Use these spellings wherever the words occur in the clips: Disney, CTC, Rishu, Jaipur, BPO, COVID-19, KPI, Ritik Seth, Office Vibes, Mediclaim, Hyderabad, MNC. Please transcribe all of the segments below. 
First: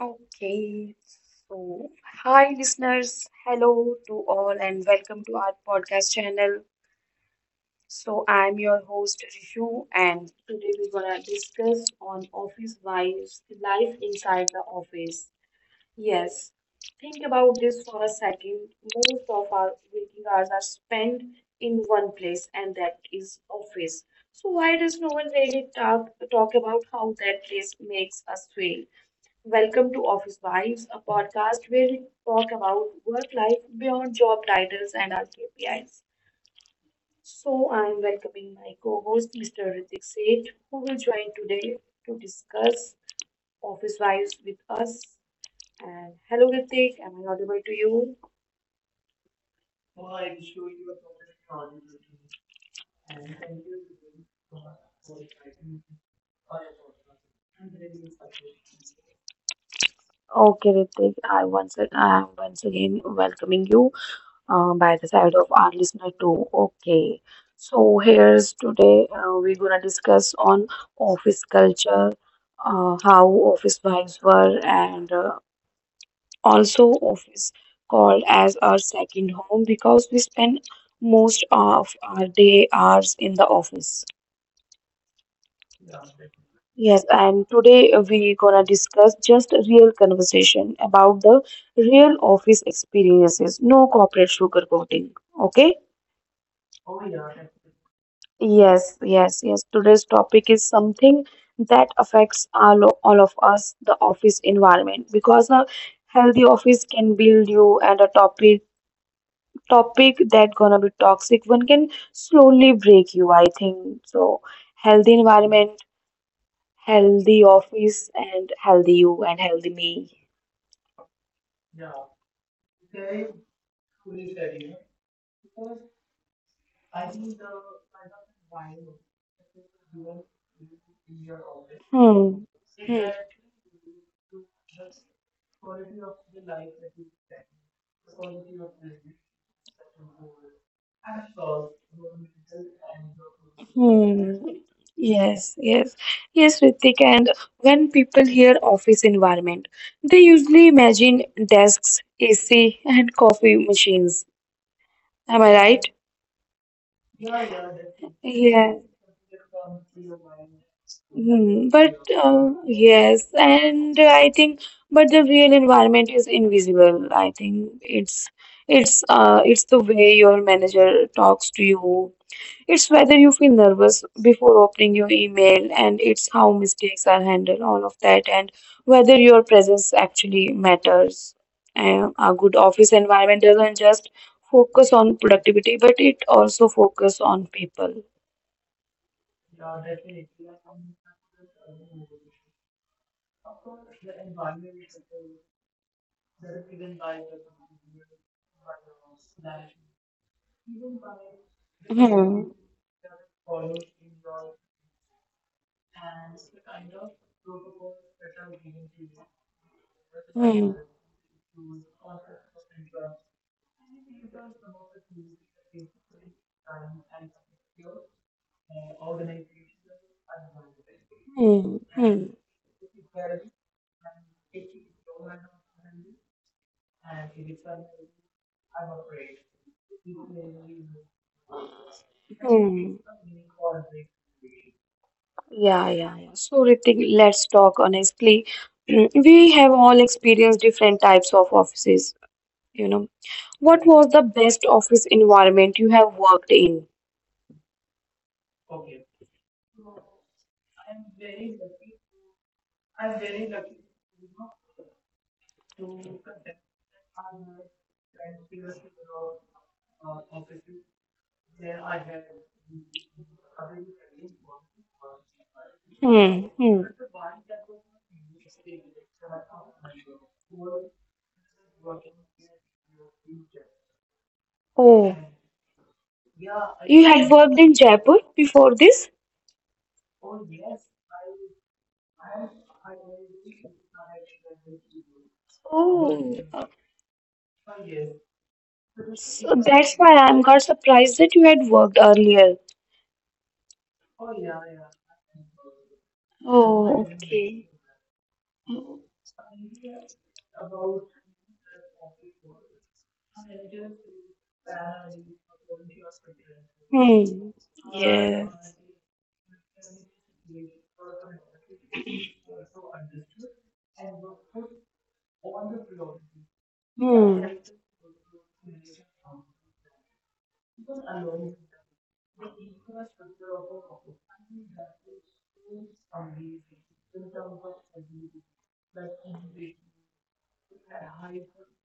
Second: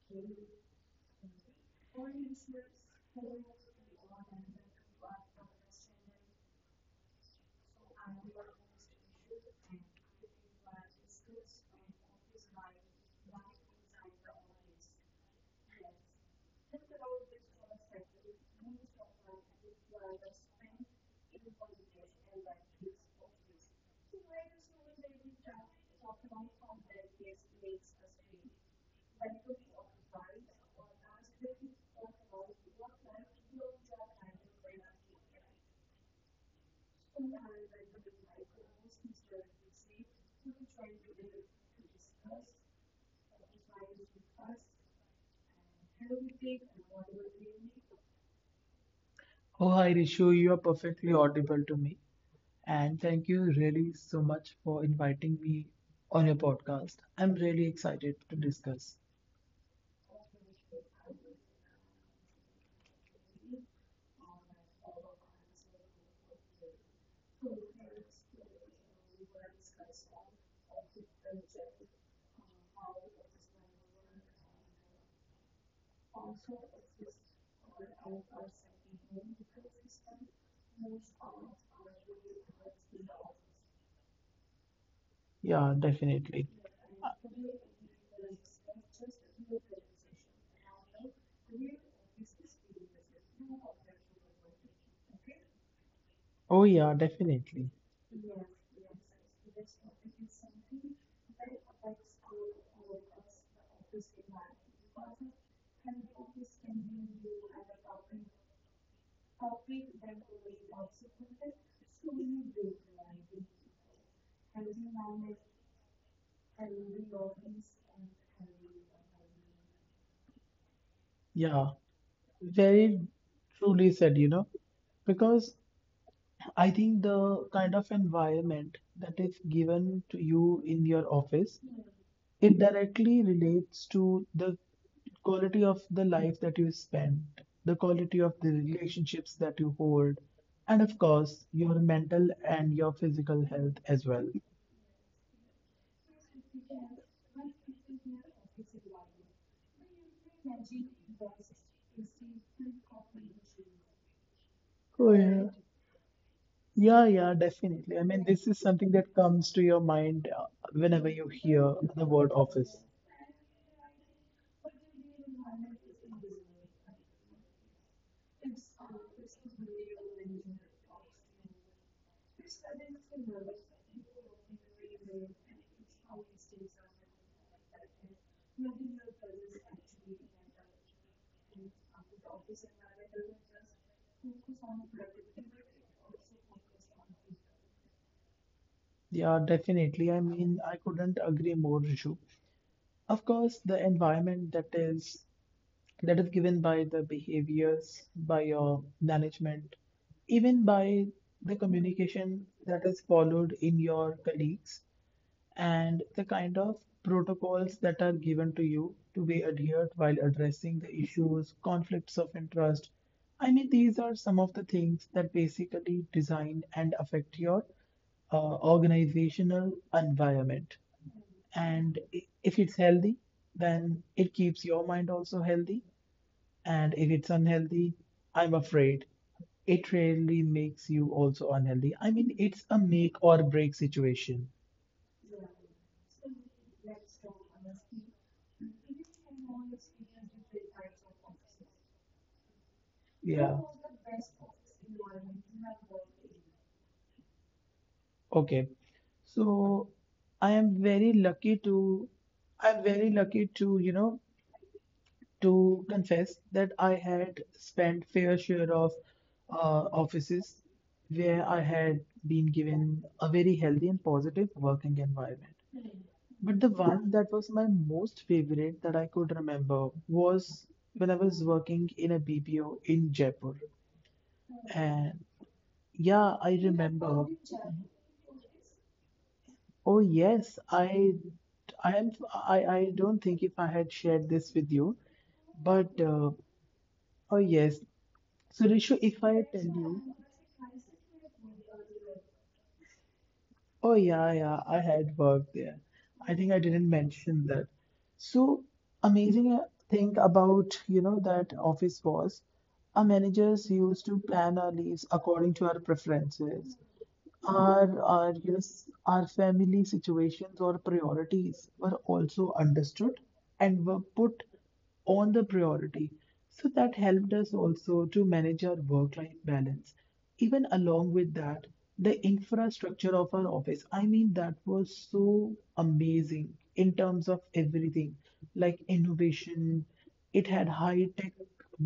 Okay, so hi listeners, hello to all, and welcome to our podcast channel. So I'm your host Rishu, and today we're gonna discuss on office vibes, life inside the office. Yes, think about this for a second. Most of our waking hours are spent in one place, and that is office. So why does no one really talk about how that place makes us feel? Welcome to Office Vibes, a podcast where we talk about work life beyond job titles and our KPIs. I'm welcoming my co host, Mr. Ritik Seth, who will join today to discuss Office Vibes with us. And hello, Ritik, am I audible to you? Oh, hi Rishu, you are perfectly audible to me. And thank you really so much for inviting me on your podcast. I'm really excited to discuss. Okay, Ritik, I am once again welcoming you by the side of our listener too. Okay, so here's today we're gonna discuss on office culture, how office vibes were, and also office called as our second home because we spend most of our day hours in the office. Yeah, definitely. Yes, Uh, and today we're gonna discuss just a real conversation about the real office experiences, no corporate sugarcoating. Okay. Oh, yeah, definitely. Yes. Today's topic is something that affects all of us, the office environment, because a healthy office can build you, and a topic that gonna be toxic one can slowly break you, I think. So, healthy environment, healthy office, and healthy you and healthy me. Yeah, very truly said, you know, because I think the kind of environment that is given to you in your office, it directly relates to the quality of the life that you spend, the quality of the relationships that you hold, and of course, your mental and your physical Health. health as well. Hmm. Yes, yes, yes, Ritik. And when people hear office environment, they usually imagine desks, AC, and coffee machines. Oh, yeah. Am I right? Yeah, definitely. I mean, this is Yeah. something that comes to your mind whenever you Hmm. hear But the word office, yes, and but the real environment is invisible. I think it's the way your manager talks to you. It's whether you feel nervous before opening your email, and it's how mistakes are handled, all of that, and whether your presence actually matters. A good office doesn't environment doesn't just focus on productivity, but it it? also focus on people. Yeah, definitely. I mean, I couldn't agree more, Rishu. Of course, the environment that is given by the behaviors, by your management, even by the communication that is followed in your colleagues, and the kind of protocols that are given to you to be adhered while addressing the issues, conflicts of interest. I mean, these are some of the things that basically design and affect your organizational environment. Hmm, And hmm. if it's healthy, then it keeps your mind also healthy. And if it's unhealthy, I'm afraid it really makes you also unhealthy. I mean, it's a make or break situation. Yeah. So, Ritik, let's talk honestly. We have all experienced different types of offices, you know. Yeah. What was the best office environment you have worked in? Okay. So I am very lucky to I'm very lucky to, you know, to confess that I had spent fair share of uh, offices where I had been given a very healthy and positive working environment. Hmm, But the hmm. one that was my most favorite that I could remember was when I was working in a BPO in Jaipur. Oh, And yeah, I you had remember. worked in Jaipur before this? Oh yes, I don't think if I had shared this with you, but Oh, oh yes. So Rishu, if I so tell that's why you, I'm got surprised that you had worked earlier. oh yeah, yeah, I had worked there. I think I didn't Oh, mention okay. that. So amazing thing about, you know, that office was our managers used to plan our leaves according to our preferences. Hmm. Yes, our family situations or priorities were also understood and were put Yes. on the priority. So that Hmm. helped Hmm. us Hmm. also to manage our work-life balance. Even along with that, the infrastructure of our office, I mean, that was so amazing in terms of everything, like innovation. It had high tech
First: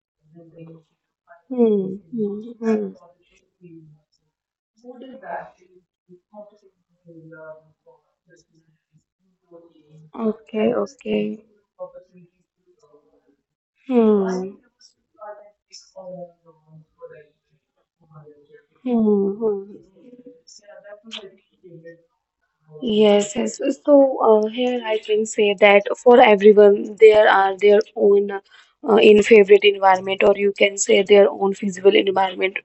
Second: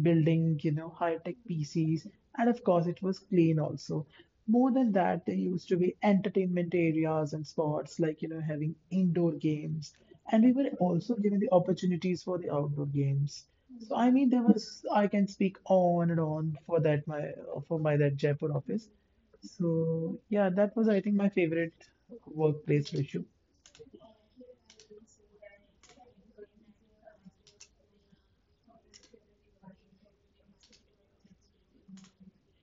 building, you know, high tech PCs, and of course, Hmm. it was clean also. More than that, there used to be entertainment areas and spots like, you know, having indoor games. And we Okay. were also Okay. given the opportunities for the outdoor games. So I mean, there Hmm. was I can speak on and on for that my for my that Jaipur office. Hmm. So hmm. yeah, that was I think my favorite workplace issue. Yes, yes. So here I can say that for everyone, there are their own in favorite environment, or you can say their own feasible environment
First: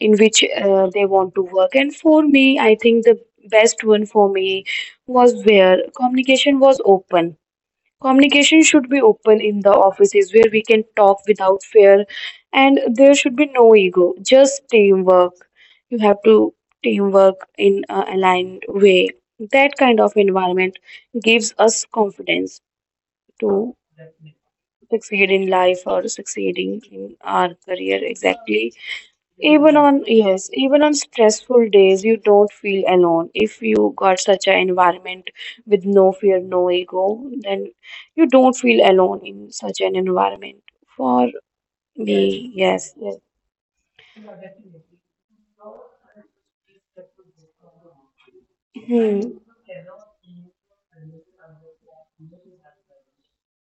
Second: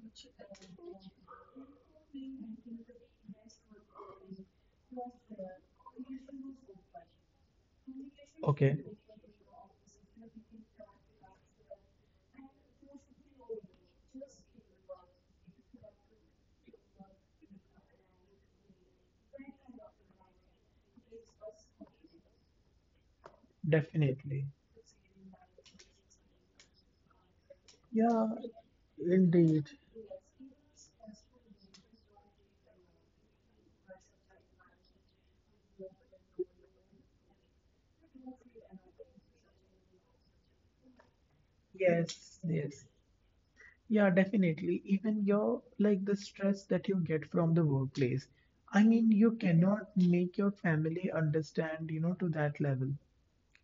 in which they want to work. And for me, I think the best one for me was where communication was open. Communication Okay. should be open in the offices where we can talk without fear, and there should be no ego, just teamwork. You have to teamwork in a aligned way. That kind of environment gives us confidence to Definitely. succeed in life or succeeding in our career Yeah, exactly indeed. even on, yes, even on stressful days, you don't feel alone. If you got such an environment with no fear, no ego, then you don't feel alone in such an environment. For Yes. Yes, me, yes. yes, yes. Yeah, definitely. Even your like the stress that you get from the workplace. I mean, you cannot make your family understand, you know, to that level,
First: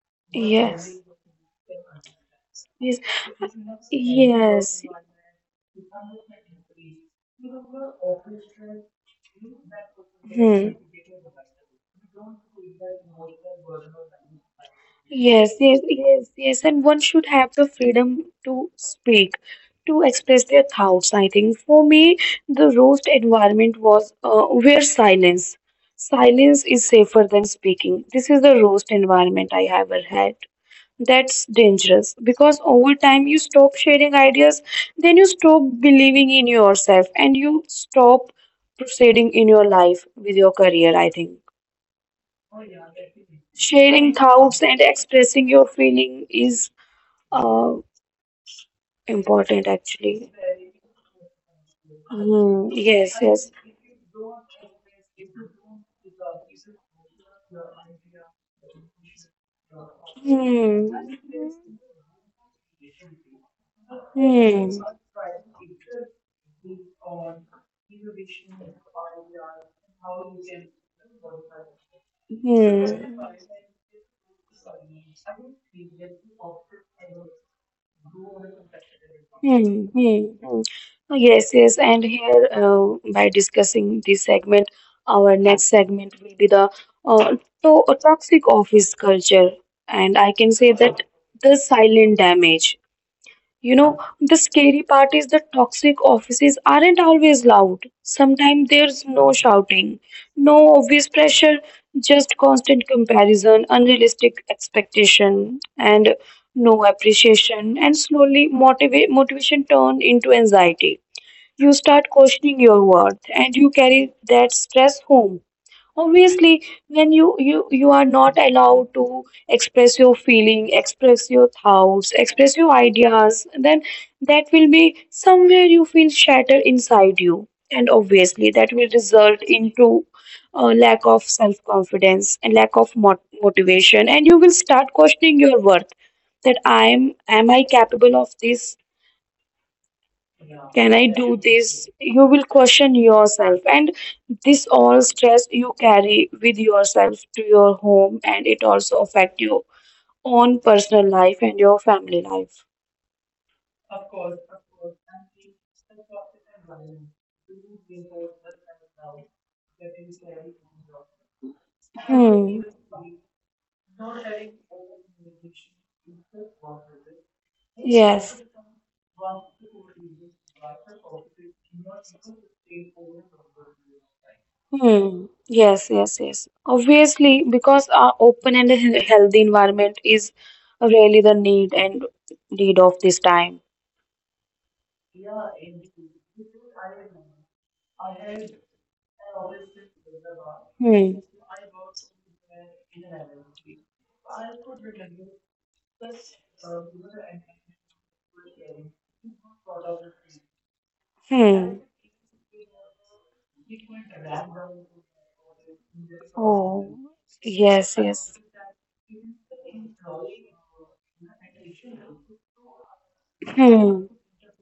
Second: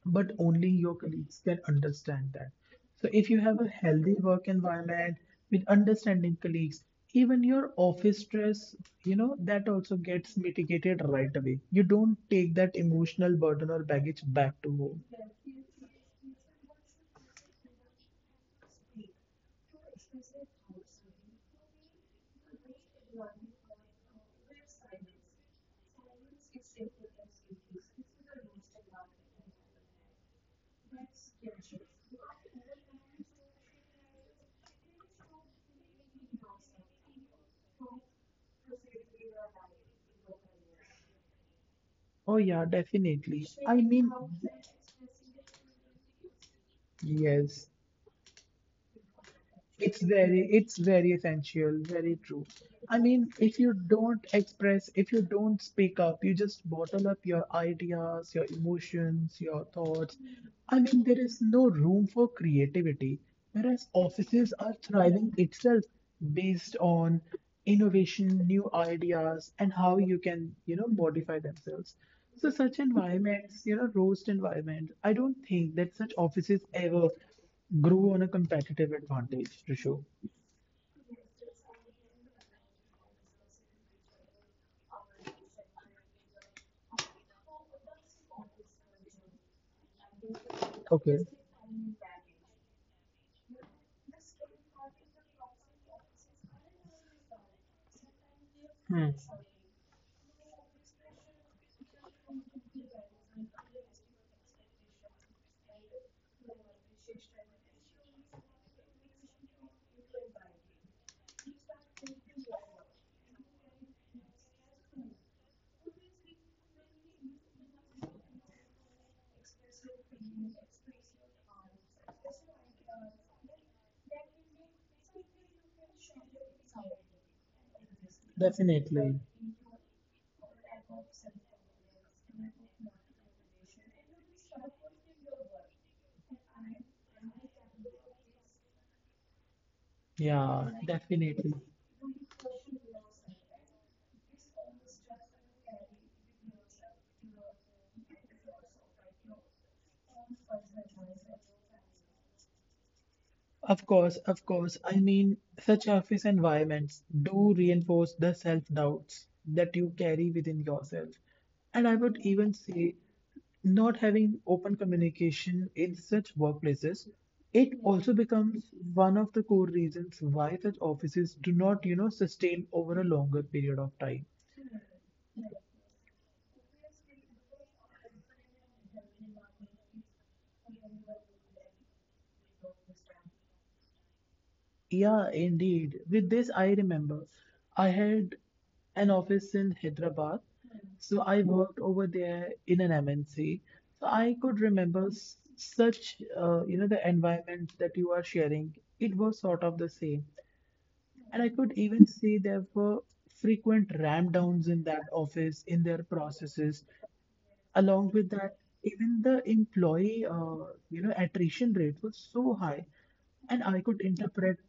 but only your colleagues can understand that. Yes. So, if you have a healthy work environment with understanding colleagues, even your office stress, you know, that also gets mitigated right away. You don't take that emotional burden or baggage back to home. Yes. And one should have the freedom to speak, to express their thoughts, I think. For me, the roast environment was where silence. Silence is safer than speaking. This is the roast environment I have ever had. That's dangerous because over time you stop sharing ideas, then you stop believing in yourself and you stop proceeding in your life with your career, I think. Oh, yeah, definitely. Sharing thoughts and expressing your feeling is Yes, uh, important actually. It's very essential, very true. Hmm, I yes, mean, yes. if you don't express, if you don't speak up, you just bottle up your ideas, your emotions, your thoughts, I Hmm. mean, there is no room for creativity, whereas offices are thriving itself based on Hmm. innovation, new ideas, and how you can, you know, modify themselves. So such Yeah. environments, you know, roast environment. I don't think that such offices ever grow on a competitive advantage, Hmm, to show. hmm, hmm. Oh, yes, yes. And here, by discussing this segment, our next segment will be the uh, toxic office culture. And I can say that Okay. the silent damage. You know, the scary part is the toxic offices aren't always loud. Sometimes there's Hmm. no shouting, no obvious pressure, just constant comparison, unrealistic expectation, And and the world no is shifting, and appreciation. it And shows. slowly, We need to motivation move turns into a new into environment. anxiety. You start questioning your worth, and you carry that stress home. Obviously, when you are not allowed to express your feeling, express your thoughts, express your ideas, then that will be somewhere you feel shattered inside you, and obviously that will Definitely. result into a lack of self confidence and lack of motivation, and you will start questioning your worth. That I'm am I capable of this? Yeah, Can I do definitely. this? You will question yourself, and this all stress you carry with yourself to your home, and it also affect your own personal life and your family life. Of course, of course. I mean, such office environments do reinforce the self-doubts that you carry within yourself. And I would even hmm say, not having open communication in such workplaces, it also Yes. becomes one of the core reasons why such offices do not, you know, sustain over a longer period of time. Hmm. Yes. Obviously, because our open and healthy environment is really the need and need of this time. Yeah, indeed. With this, I remember I had an office in Hyderabad. So Hmm. I worked over there in an MNC. So I could remember such, you know, the environment that you are sharing. It was sort of the same. And I could Hmm. even see there were frequent ram downs in that office, in their processes. Oh, yes, Along yes. with that, even the employee, you know, attrition rate was so high, and I could Hmm. interpret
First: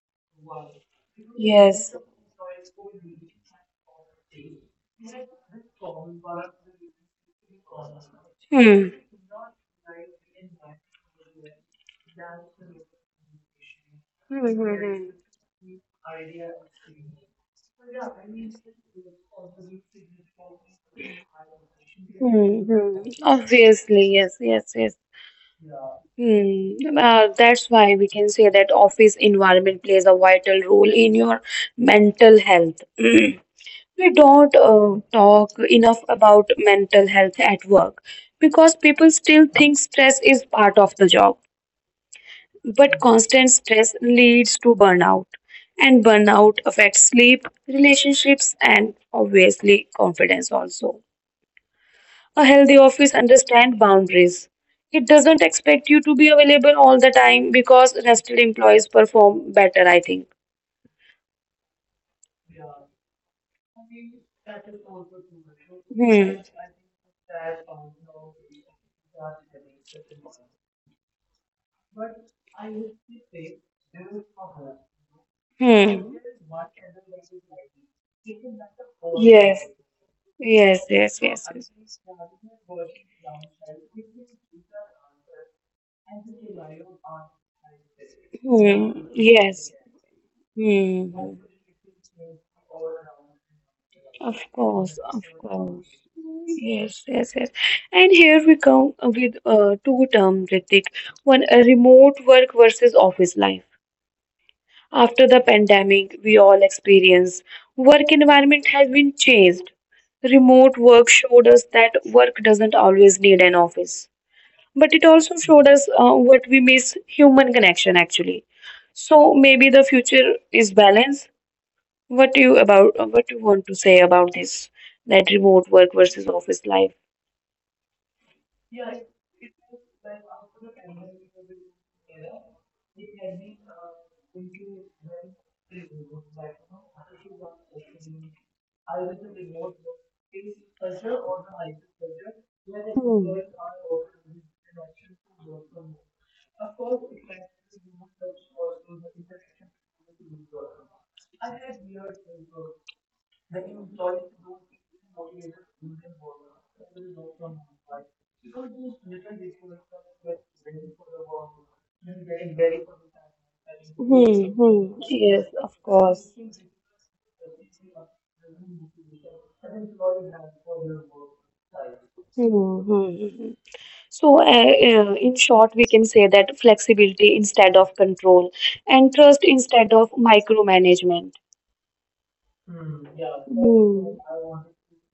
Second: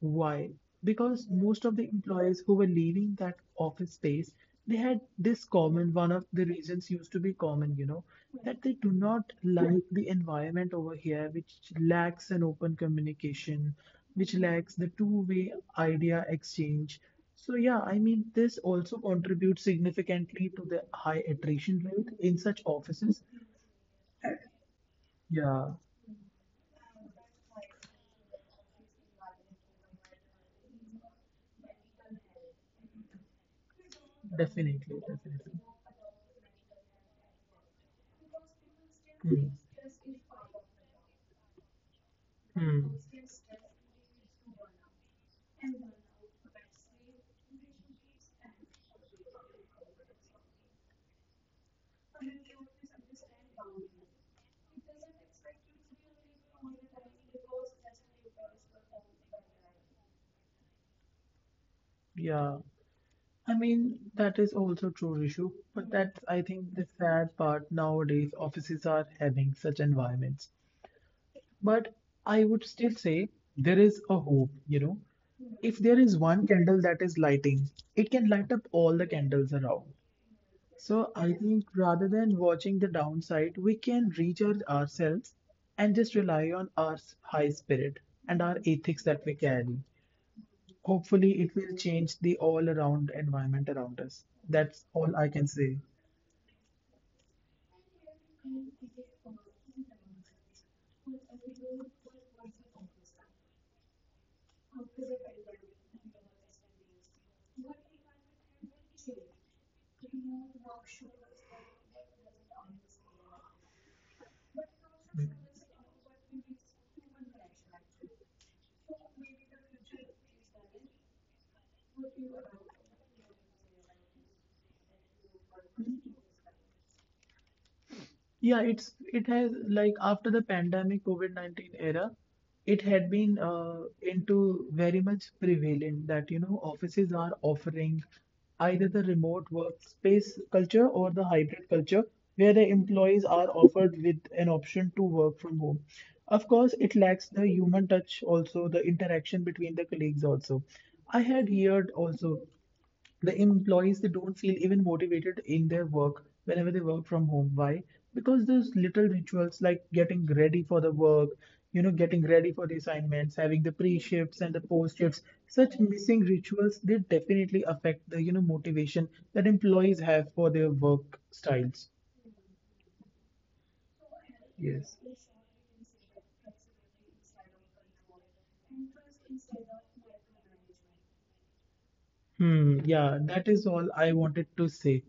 why. Because most of the Yes. employees who were leaving that office space, they had this common, one of the reasons used to be common, you know, that Hmm. they do Hmm, not like the environment over here, which lacks an open communication, which lacks the hmm, two-way hmm. idea exchange. So yeah, I mean, this also contributes significantly to the high attrition rate in such Hmm, offices, hmm. Obviously, yes, yes, yes. yeah. Hmm. That's why we can say that office environment plays a vital role in your mental health. We don't Definitely. Definitely. talk enough about mental health at work because people Hmm. still think stress is part of the job. Hmm. But constant stress leads to burnout, and burnout affects sleep, relationships, and obviously confidence also. A healthy office understands boundaries. It doesn't expect you to be available all the time because rested employees perform better, I think. Yeah. I mean, that is also true, Rishu. But that's, I Hmm. think, the sad part nowadays. Offices are having such environments. But I would still say there is a hope, you know. If there is Hmm. one candle that is lighting, it can light up all the candles Yes. around. Yes. So Yes. I Yes. think rather yes. than watching the downside, we can recharge ourselves and just rely on our high spirit and our Hmm. ethics that we carry. Yes. Hmm. Hopefully, it will change the all around environment around us. Of That's course, all I of can say. course. Yes, yes, yes. And here we come with two terms, Ritik. One, remote work versus office life. After the pandemic, we all experienced work environment has been changed. Remote work showed us that work doesn't always need an office, but it also showed us what we miss human connection actually. So maybe the future is balance. What do you want to say about this that remote work versus office life? Yeah, it's it has after the pandemic COVID-19 era, it had been into very much prevalent that, you know, offices are offering either the remote workspace culture or the hybrid culture where the employees are offered with an option to work from home. Of course, it lacks the human touch also, the interaction between the colleagues also. I had heard also the employees they don't feel even motivated in their work whenever they work from home, why? Because those little rituals like getting ready for the work, you know, getting ready for the assignments, having the pre shifts and the post shifts, such Of missing rituals, they definitely affect the, you know, motivation that employees have for their work styles. Hmm, hmm, hmm. So, Yes. In short, we can say that flexibility instead of control and trust instead of micromanagement. Hmm, yeah, that is all I Hmm. wanted To to say.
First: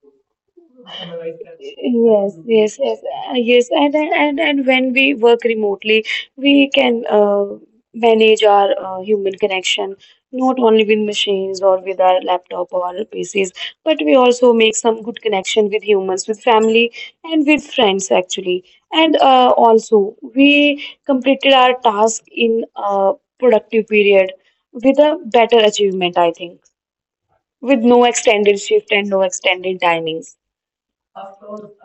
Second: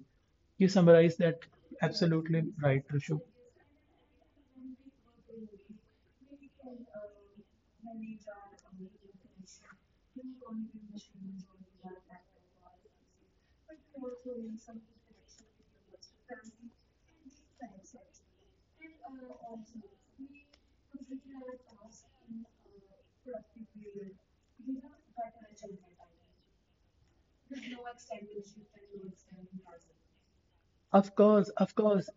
You summarized that Yes, absolutely yes, right, yes, Rishu. Yes, and when we work remotely, we can manage our human connection not only with machines or with our laptop or our PCs, but we also make some good connection with humans, with family, and with friends actually. And also, we completed our task in a productive period with a better achievement, I think with no extended shift and no extended timings. Of course, of course.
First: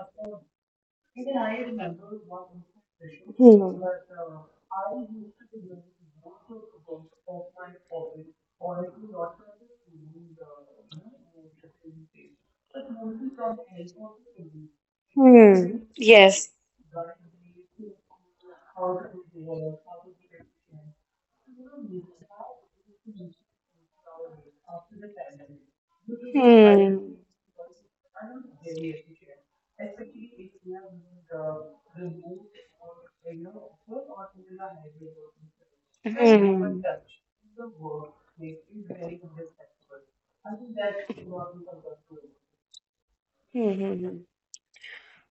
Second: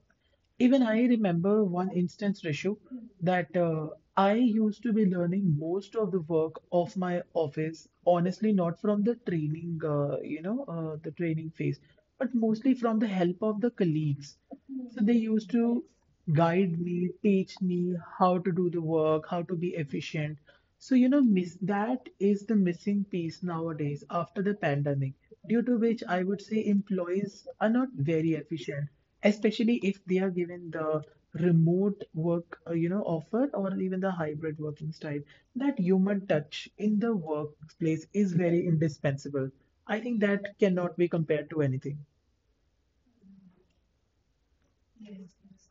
Even I remember one instance, Hmm. Rishu, that Hmm. I used to be learning most of the work of my office, honestly, not from the training, you know, the training phase, but mostly from the help of the colleagues. So they used to guide me, Yes. teach me how to do the work, how to be efficient. So, you know, miss that is the missing piece nowadays after the pandemic, due to which I would say employees are not Hmm. very efficient, especially if they are given the remote work, you know, offer or even the hybrid working style. That human touch in the Hmm. Hmm. workplace is very indispensable. I think that cannot be compared to anything. hmm, hmm.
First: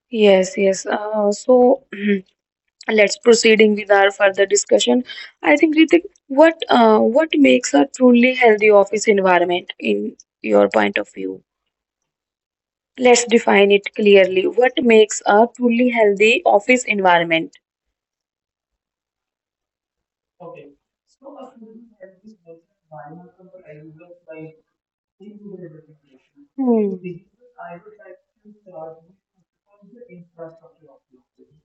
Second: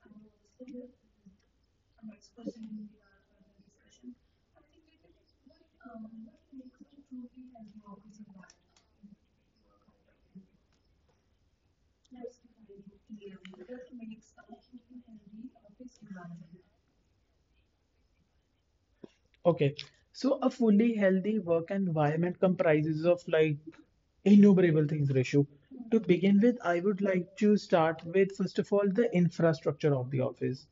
Yes, yes. So let's proceeding with our further discussion. I think, Ritik, what makes a truly healthy office environment in your point of view? Let's define it clearly what makes a truly healthy office environment. Okay, so a fully healthy work environment comprises of like innumerable things, Rishu. Hmm. To Hmm. Hmm. begin with, I would like to start with first of all the infrastructure of the office.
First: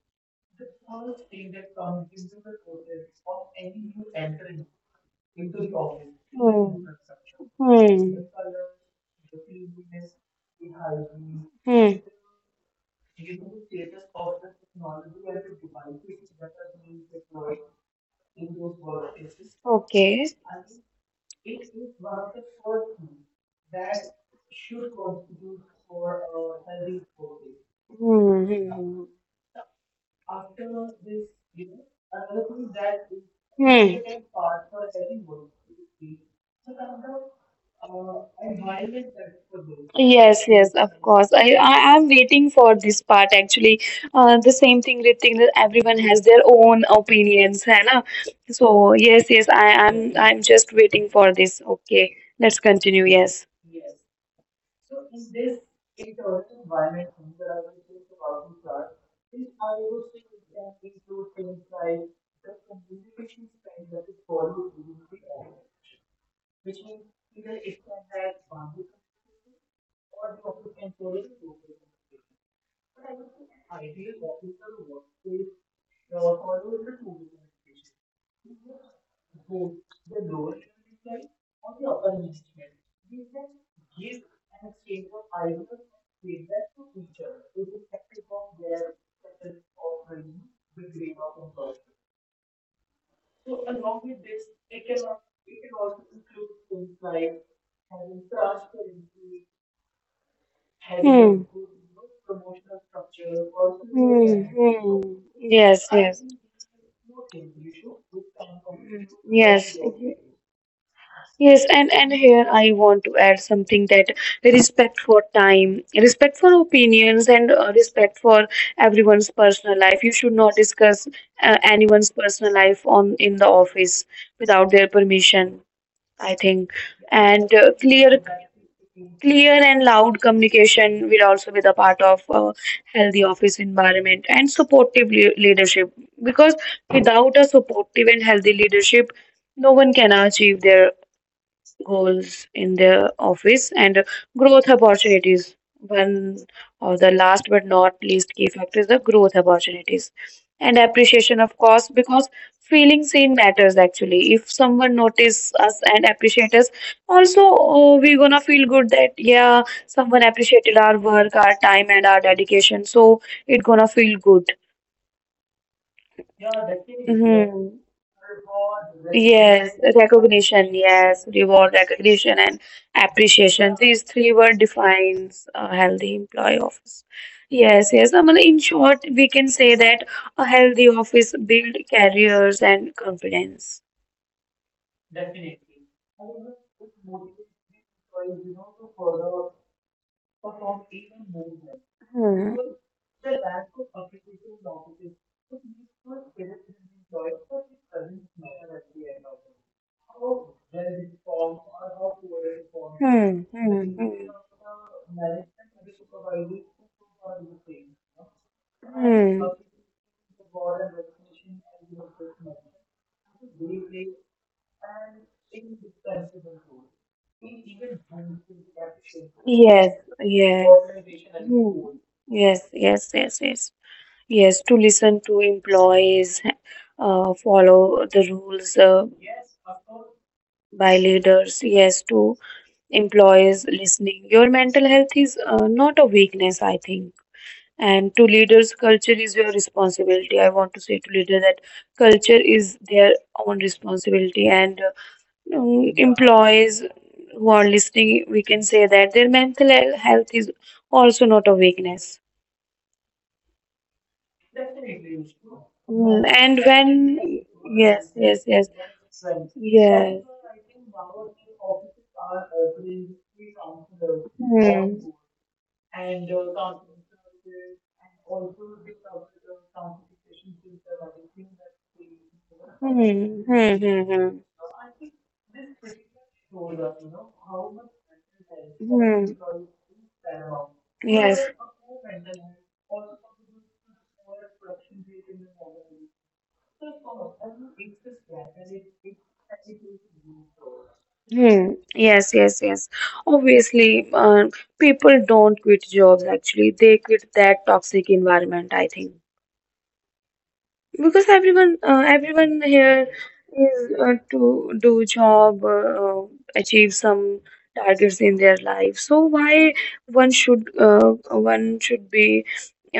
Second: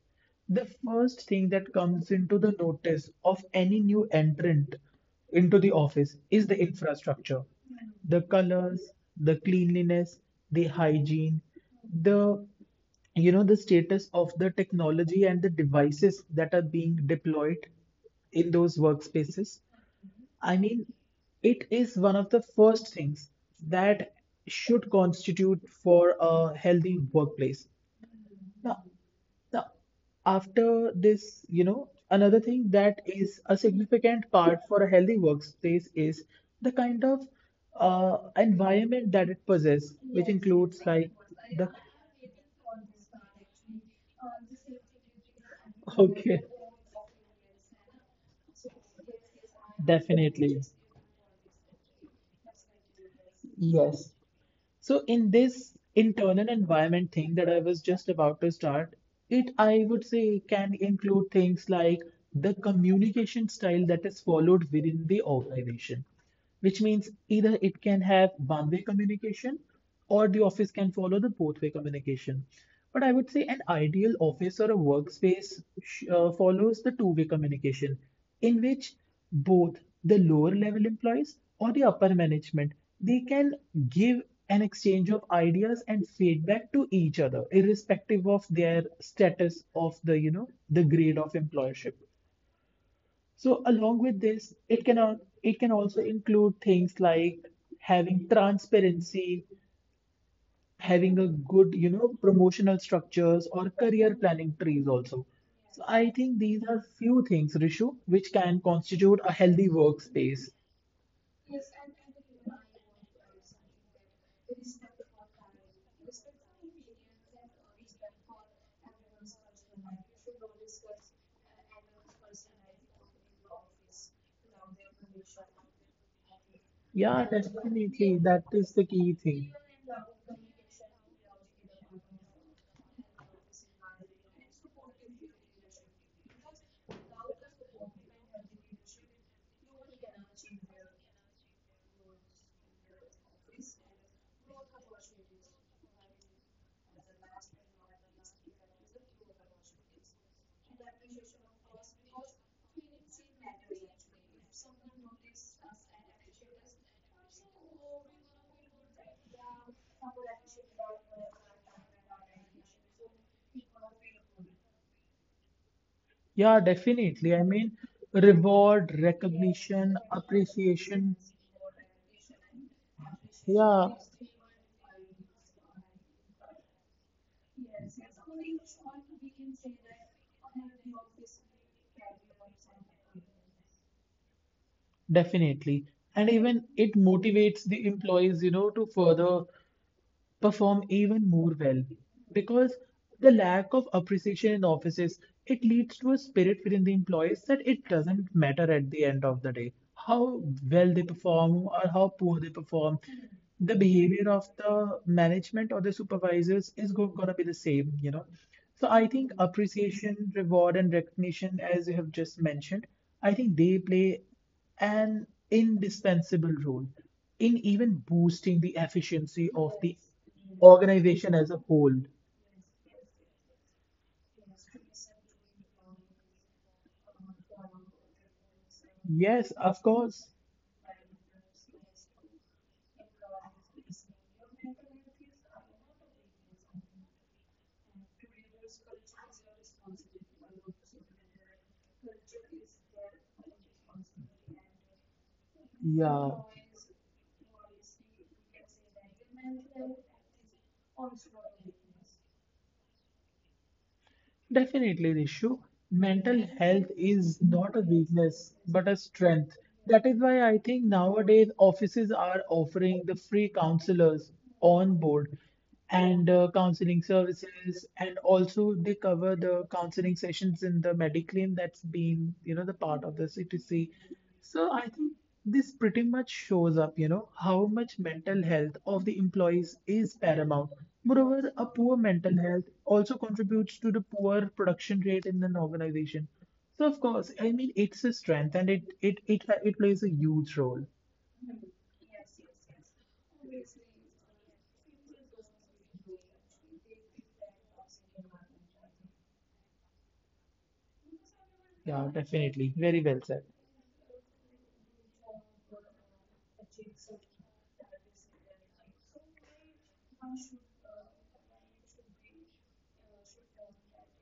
The first thing that comes into the notice of any new entrant into the office is the infrastructure. The colors, the cleanliness, the hygiene, Hmm. the, you know, the status of the technology and the devices that are being deployed in those workspaces. Okay. I mean, it is one of the first things that should constitute for a healthy workplace. Now, Hmm. now, after this, you know, another thing that is a Hmm. significant part for a healthy Hmm. workspace is the kind of environment that it possesses, which includes Yes, like yes, of the course. I am waiting for this part actually. The same thing, Ritik, that okay, everyone has their own opinions, है ना? So yes, yes, I am. definitely, I'm just waiting for this. Okay, let's continue. Yes. yes. So in this internal environment thing that I was just about to start, it I would say can include things like the communication style that is followed within the organization, which means either it can have one-way communication or the office can follow the both way communication. But I would say an ideal office or a workspace follows the two-way communication, in which both the lower level employees or the upper management, they can give an exchange of ideas and feedback to each other irrespective of their status of the, you know, the grade of employership. So along with this, it can also include things like having transparency, having a Hmm. good, you know, promotional structures or career Hmm. planning trees hmm. also. So Yes. I Yes. think these are few things, Rishu, which can constitute a healthy Yes. workspace. Yes, and here I want to add something that respect for time, respect for opinions, and respect for everyone's personal life. You should not discuss anyone's personal life on in the office without their permission, I think. Yeah, And definitely. That is the key clear thing. and loud communication will also be the part of a healthy office environment and supportive leadership. Because without a supportive and healthy leadership, no one can achieve their goals in their office and growth opportunities. One of the last but not least key factor is the growth opportunities and appreciation, of course, because feeling seen matters actually. If someone notice us and appreciate us, also oh, we gonna feel good that yeah, someone appreciated our work, our time, and our dedication. So it gonna feel good. Yeah, definitely. I hmm mean, reward, Yes, recognition. Yes, reward, recognition, and appreciation. These three word defines a healthy employee office. Yes, yes. I mean, in short, we can say that a healthy office build careers and confidence. definitely. And even it motivates the employees, you know, to further perform even more well. Hmm. Because the lack of appreciation in offices, it leads to a spirit within the employees that it doesn't matter at the end of the day how well they perform or how poor they perform. Hmm. The The behavior Hmm. of the management or the supervisors is go gonna be the same, you know. So I think appreciation, reward, and recognition, as you have just mentioned, I think they play an indispensable role in even boosting the efficiency of the Yes. Yes. organization as a whole. Yes. Yes, to listen to employees, follow the rules Yes, of course. by leaders. Yes, to employees listening. Your mental health is not a weakness, I think. And to leaders, culture is your responsibility. I want to say to leader that culture is their own responsibility. And Yeah. Employees who are listening, we can say that their mental health is also not a weakness. Definitely, Rishu. Mental Mm, health and is not a when, weakness, yes, but a yes, yes, strength. That is why I yes. think nowadays offices are offering the free counselors on board Hmm. and counseling services, and also they cover the counseling sessions in the Mediclaim that's been, you know, the part of the Hmm, CTC. hmm, hmm, So hmm. I think this pretty much shows up, you know, how much mental health of the employees is paramount. Moreover, a poor mental health also contributes to the poor production rate in an organization. So, of course, I mean, it's a strength and it plays a huge role. Hmm. Yes, yes, yes. Obviously, people don't quit jobs actually. They quit that toxic environment, I think. Yeah, Because definitely. Very everyone well said. everyone here is to do job achieve some targets in their life. So why one should be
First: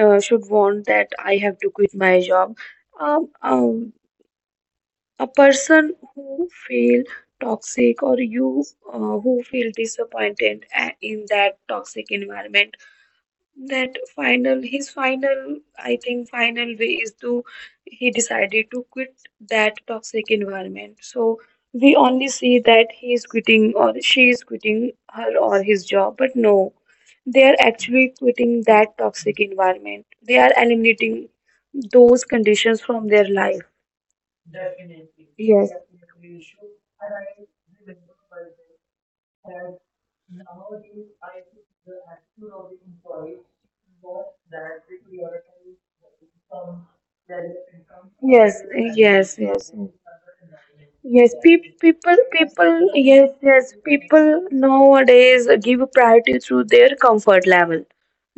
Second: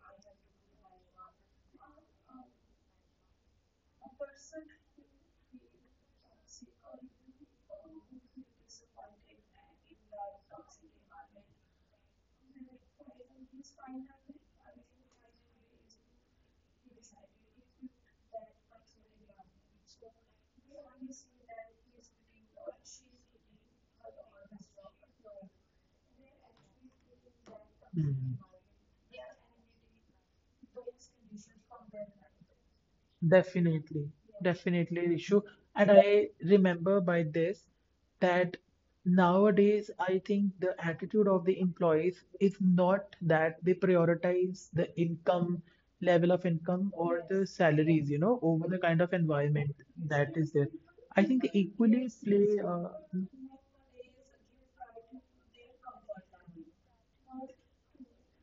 should want that I have to quit my job? um, um, a person who feel toxic or you who feel disappointed in that toxic environment, that final his final, I think, final way is to he decided to quit that toxic environment. So we only see that he is quitting or she is quitting her or his job, but no, they are actually quitting that toxic environment. They are eliminating those conditions from their life. Definitely, definitely, Rishu. And I remember by this that nowadays I think the attitude of the employees is not that they prioritize the income, level of income, or the salaries, you know, over the kind of environment that is there. I think they Yes, that equally play, people, yes, yes, people nowadays give priority to their comfort level,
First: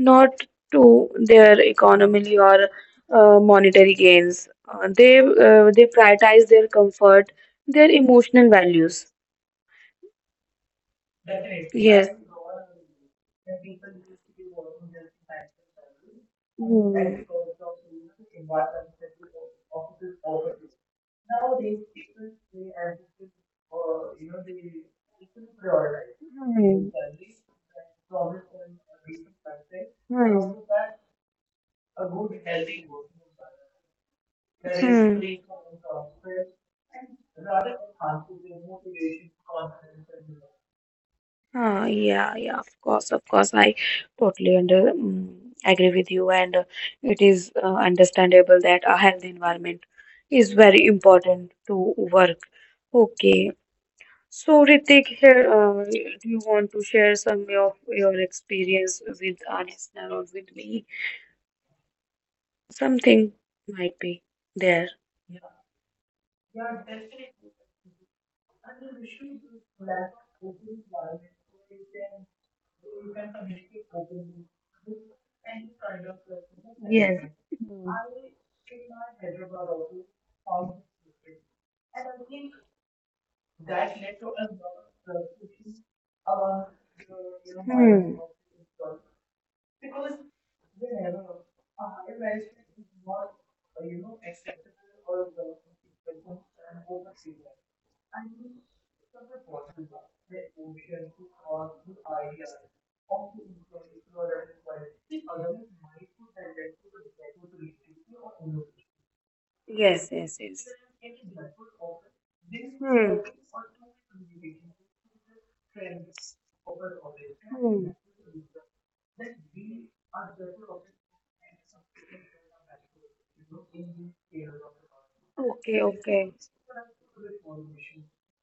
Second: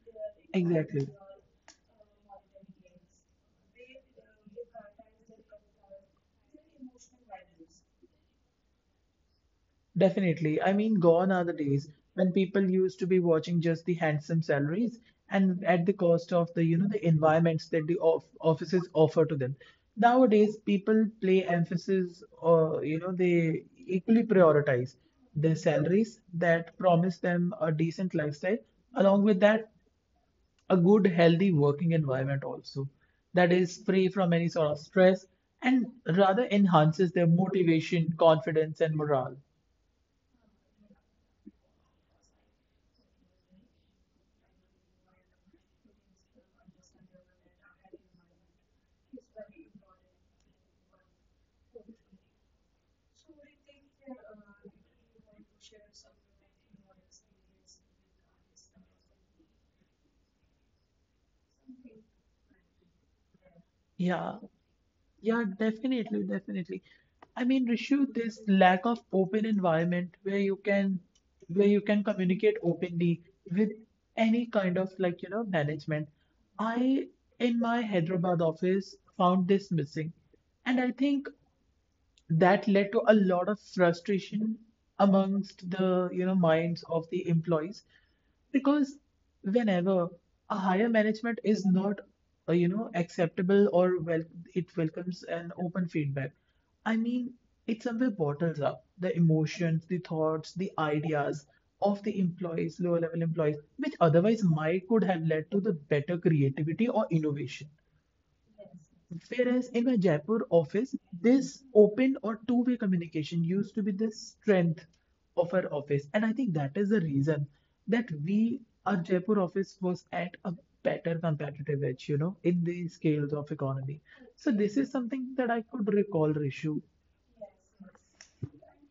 not to exactly. their economy or monetary gains. They prioritize their comfort, their emotional values. Definitely. I mean, gone are the Yes. days when people used to be watching just the handsome salaries and at the cost Hmm. of the, you know, the environments that the of offices offer to them. Nowadays, people play emphasis or, you know, they equally prioritize their salaries that promise them a decent lifestyle. Along with that, Hmm. a good, healthy working environment also that is free from Hmm. any Hmm. sort of stress and rather enhances their motivation, confidence, and morale. Yeah, of course, of course. I totally agree with you, and it is understandable that a healthy environment is very important to work. Okay, so Ritik, here, do you want to share some of your experience with our listener or with me? Something might be Yeah, there. yeah, definitely, definitely. I mean, Rishu, this lack of open environment where you can communicate openly with any kind of like, you know, management. Yes. I in my Hyderabad office found this Mm. missing, and I think that led to a lot of frustration amongst the, you know, minds of the employees because whenever a higher management is not you know, acceptable or well, it welcomes an open feedback. I mean, it somewhere bottles up the emotions, the thoughts, the ideas of the employees, lower level employees, which otherwise might could have led to the better creativity or innovation. Whereas in my Yes, Jaipur yes, yes. office, Hmm. this open or two-way communication Hmm. used to be the strength of our office. And I think that is the reason that our Jaipur office was at a better competitive edge, you know, in the scales of economy. So this is something that I could Okay, recall, okay. Rishu.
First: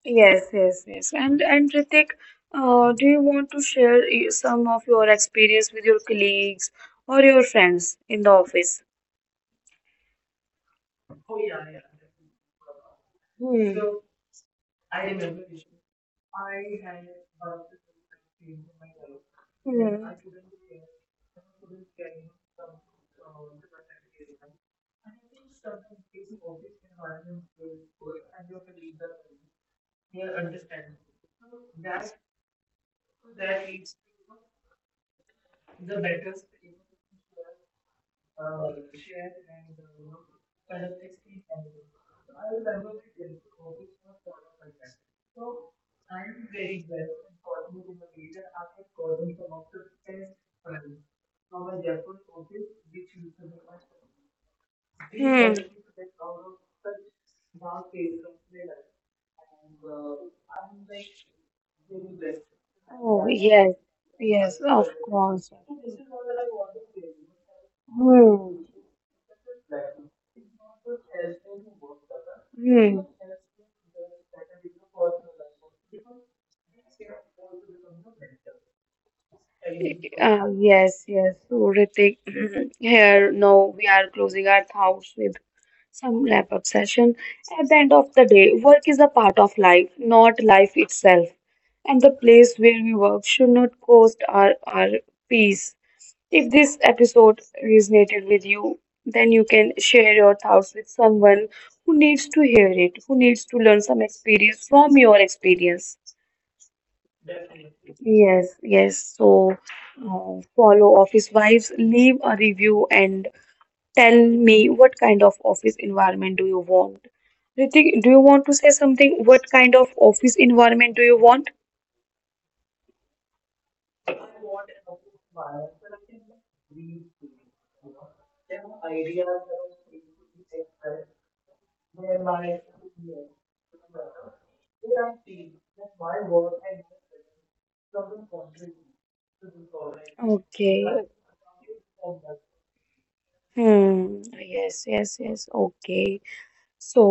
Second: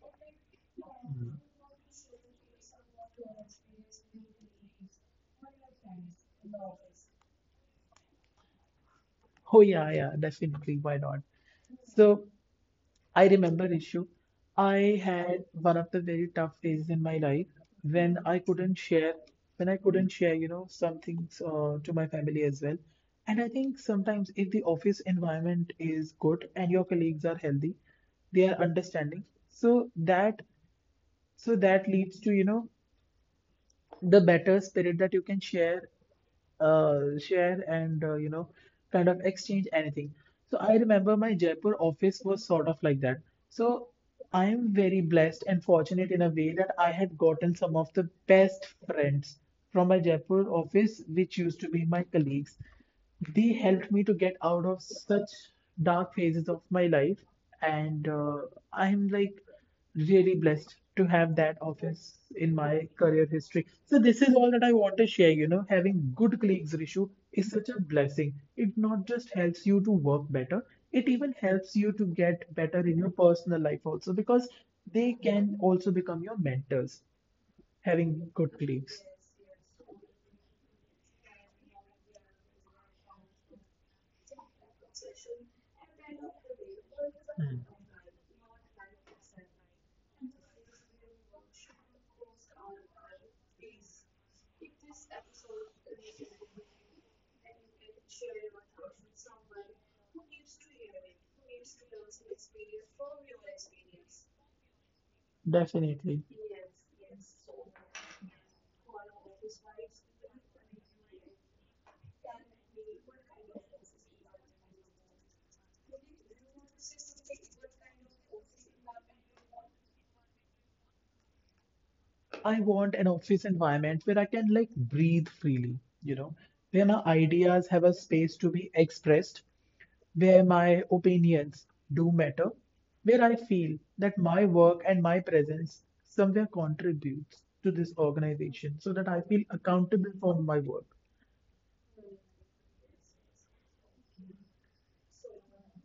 Yes, yes, yes. And Ritik, do you want to share some of your experience with your colleagues or your friends in the office? Oh yeah, yeah, definitely. Why not? So I remember Hmm. issue. I had one of the very tough phases in my life when I couldn't share, you know, some things to my family as well. And I think sometimes if the office environment is good and your colleagues are healthy, they are understanding. So that, so that leads to, you know, the better spirit that you can share share and you know, kind of exchange anything. So I remember my Jaipur office was sort of like that. So I am very blessed and fortunate in a way that I had gotten some of the best friends from my Jaipur office which used to be my colleagues. They helped me to get out of Hmm. such dark phases of my life, and I'm like really blessed to have that office in Oh, my yes. career history. So Yes, this of is all that I course. want to share. You know, having good colleagues, Rishu, is such Hmm. a blessing. It not just helps you to work better, it even helps you to get better in your personal life also because they can also become your mentors Hmm. having good colleagues. Yes. So, Ritik, here now we are closing our thoughts with some wrap up session. At the end of the Mm. day, work is a part of life, not life itself. And the place where we work should not cost our peace. If this episode resonated with you, then you can share your thoughts with someone who needs to hear it, who needs to learn some experience from your experience. Definitely. Yes, yes. So, follow Office Vibes, leave a review and tell me what kind of office environment do you want? Ritik, do you want to say something? What kind of office environment do you want? I want an office environment where I can like breathe freely, you know, where my ideas have a space to be expressed, where my opinions do matter, where I feel that my work and my presence somewhere contributes to this organization so that I feel Okay. accountable for my work. Hmm. Yes, yes, yes. Okay. So,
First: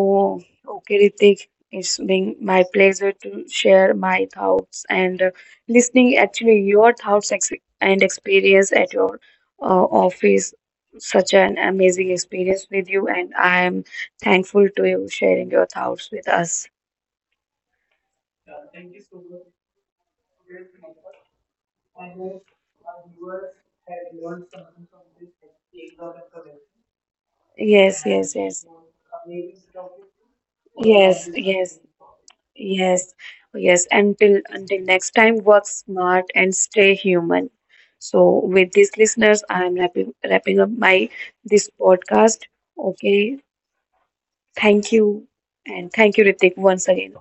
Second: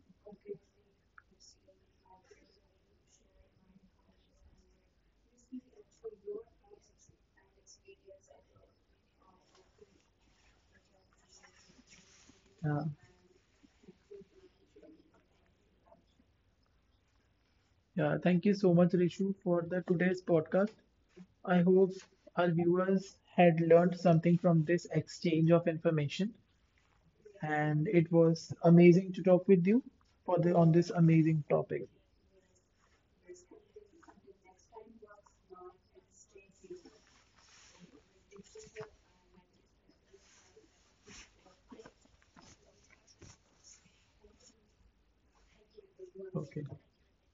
okay, Ritik, it's been my pleasure to share my thoughts and listening actually your thoughts ex and experience at your uh, office. Such an amazing experience Yeah, with you, and I am thankful to you sharing your thoughts with us. yeah. Thank you so much, Rishu, for the today's podcast. I hope our viewers had learned something from this exchange of information, and Yes, it yes, was yes. amazing to talk with you for the on this Yes, amazing topic. yes, yes, yes. Until next time, work smart and stay human. So with these listeners, I am wrapping up my this podcast. Okay. Thank you. And thank you, Okay. Ritik, once again.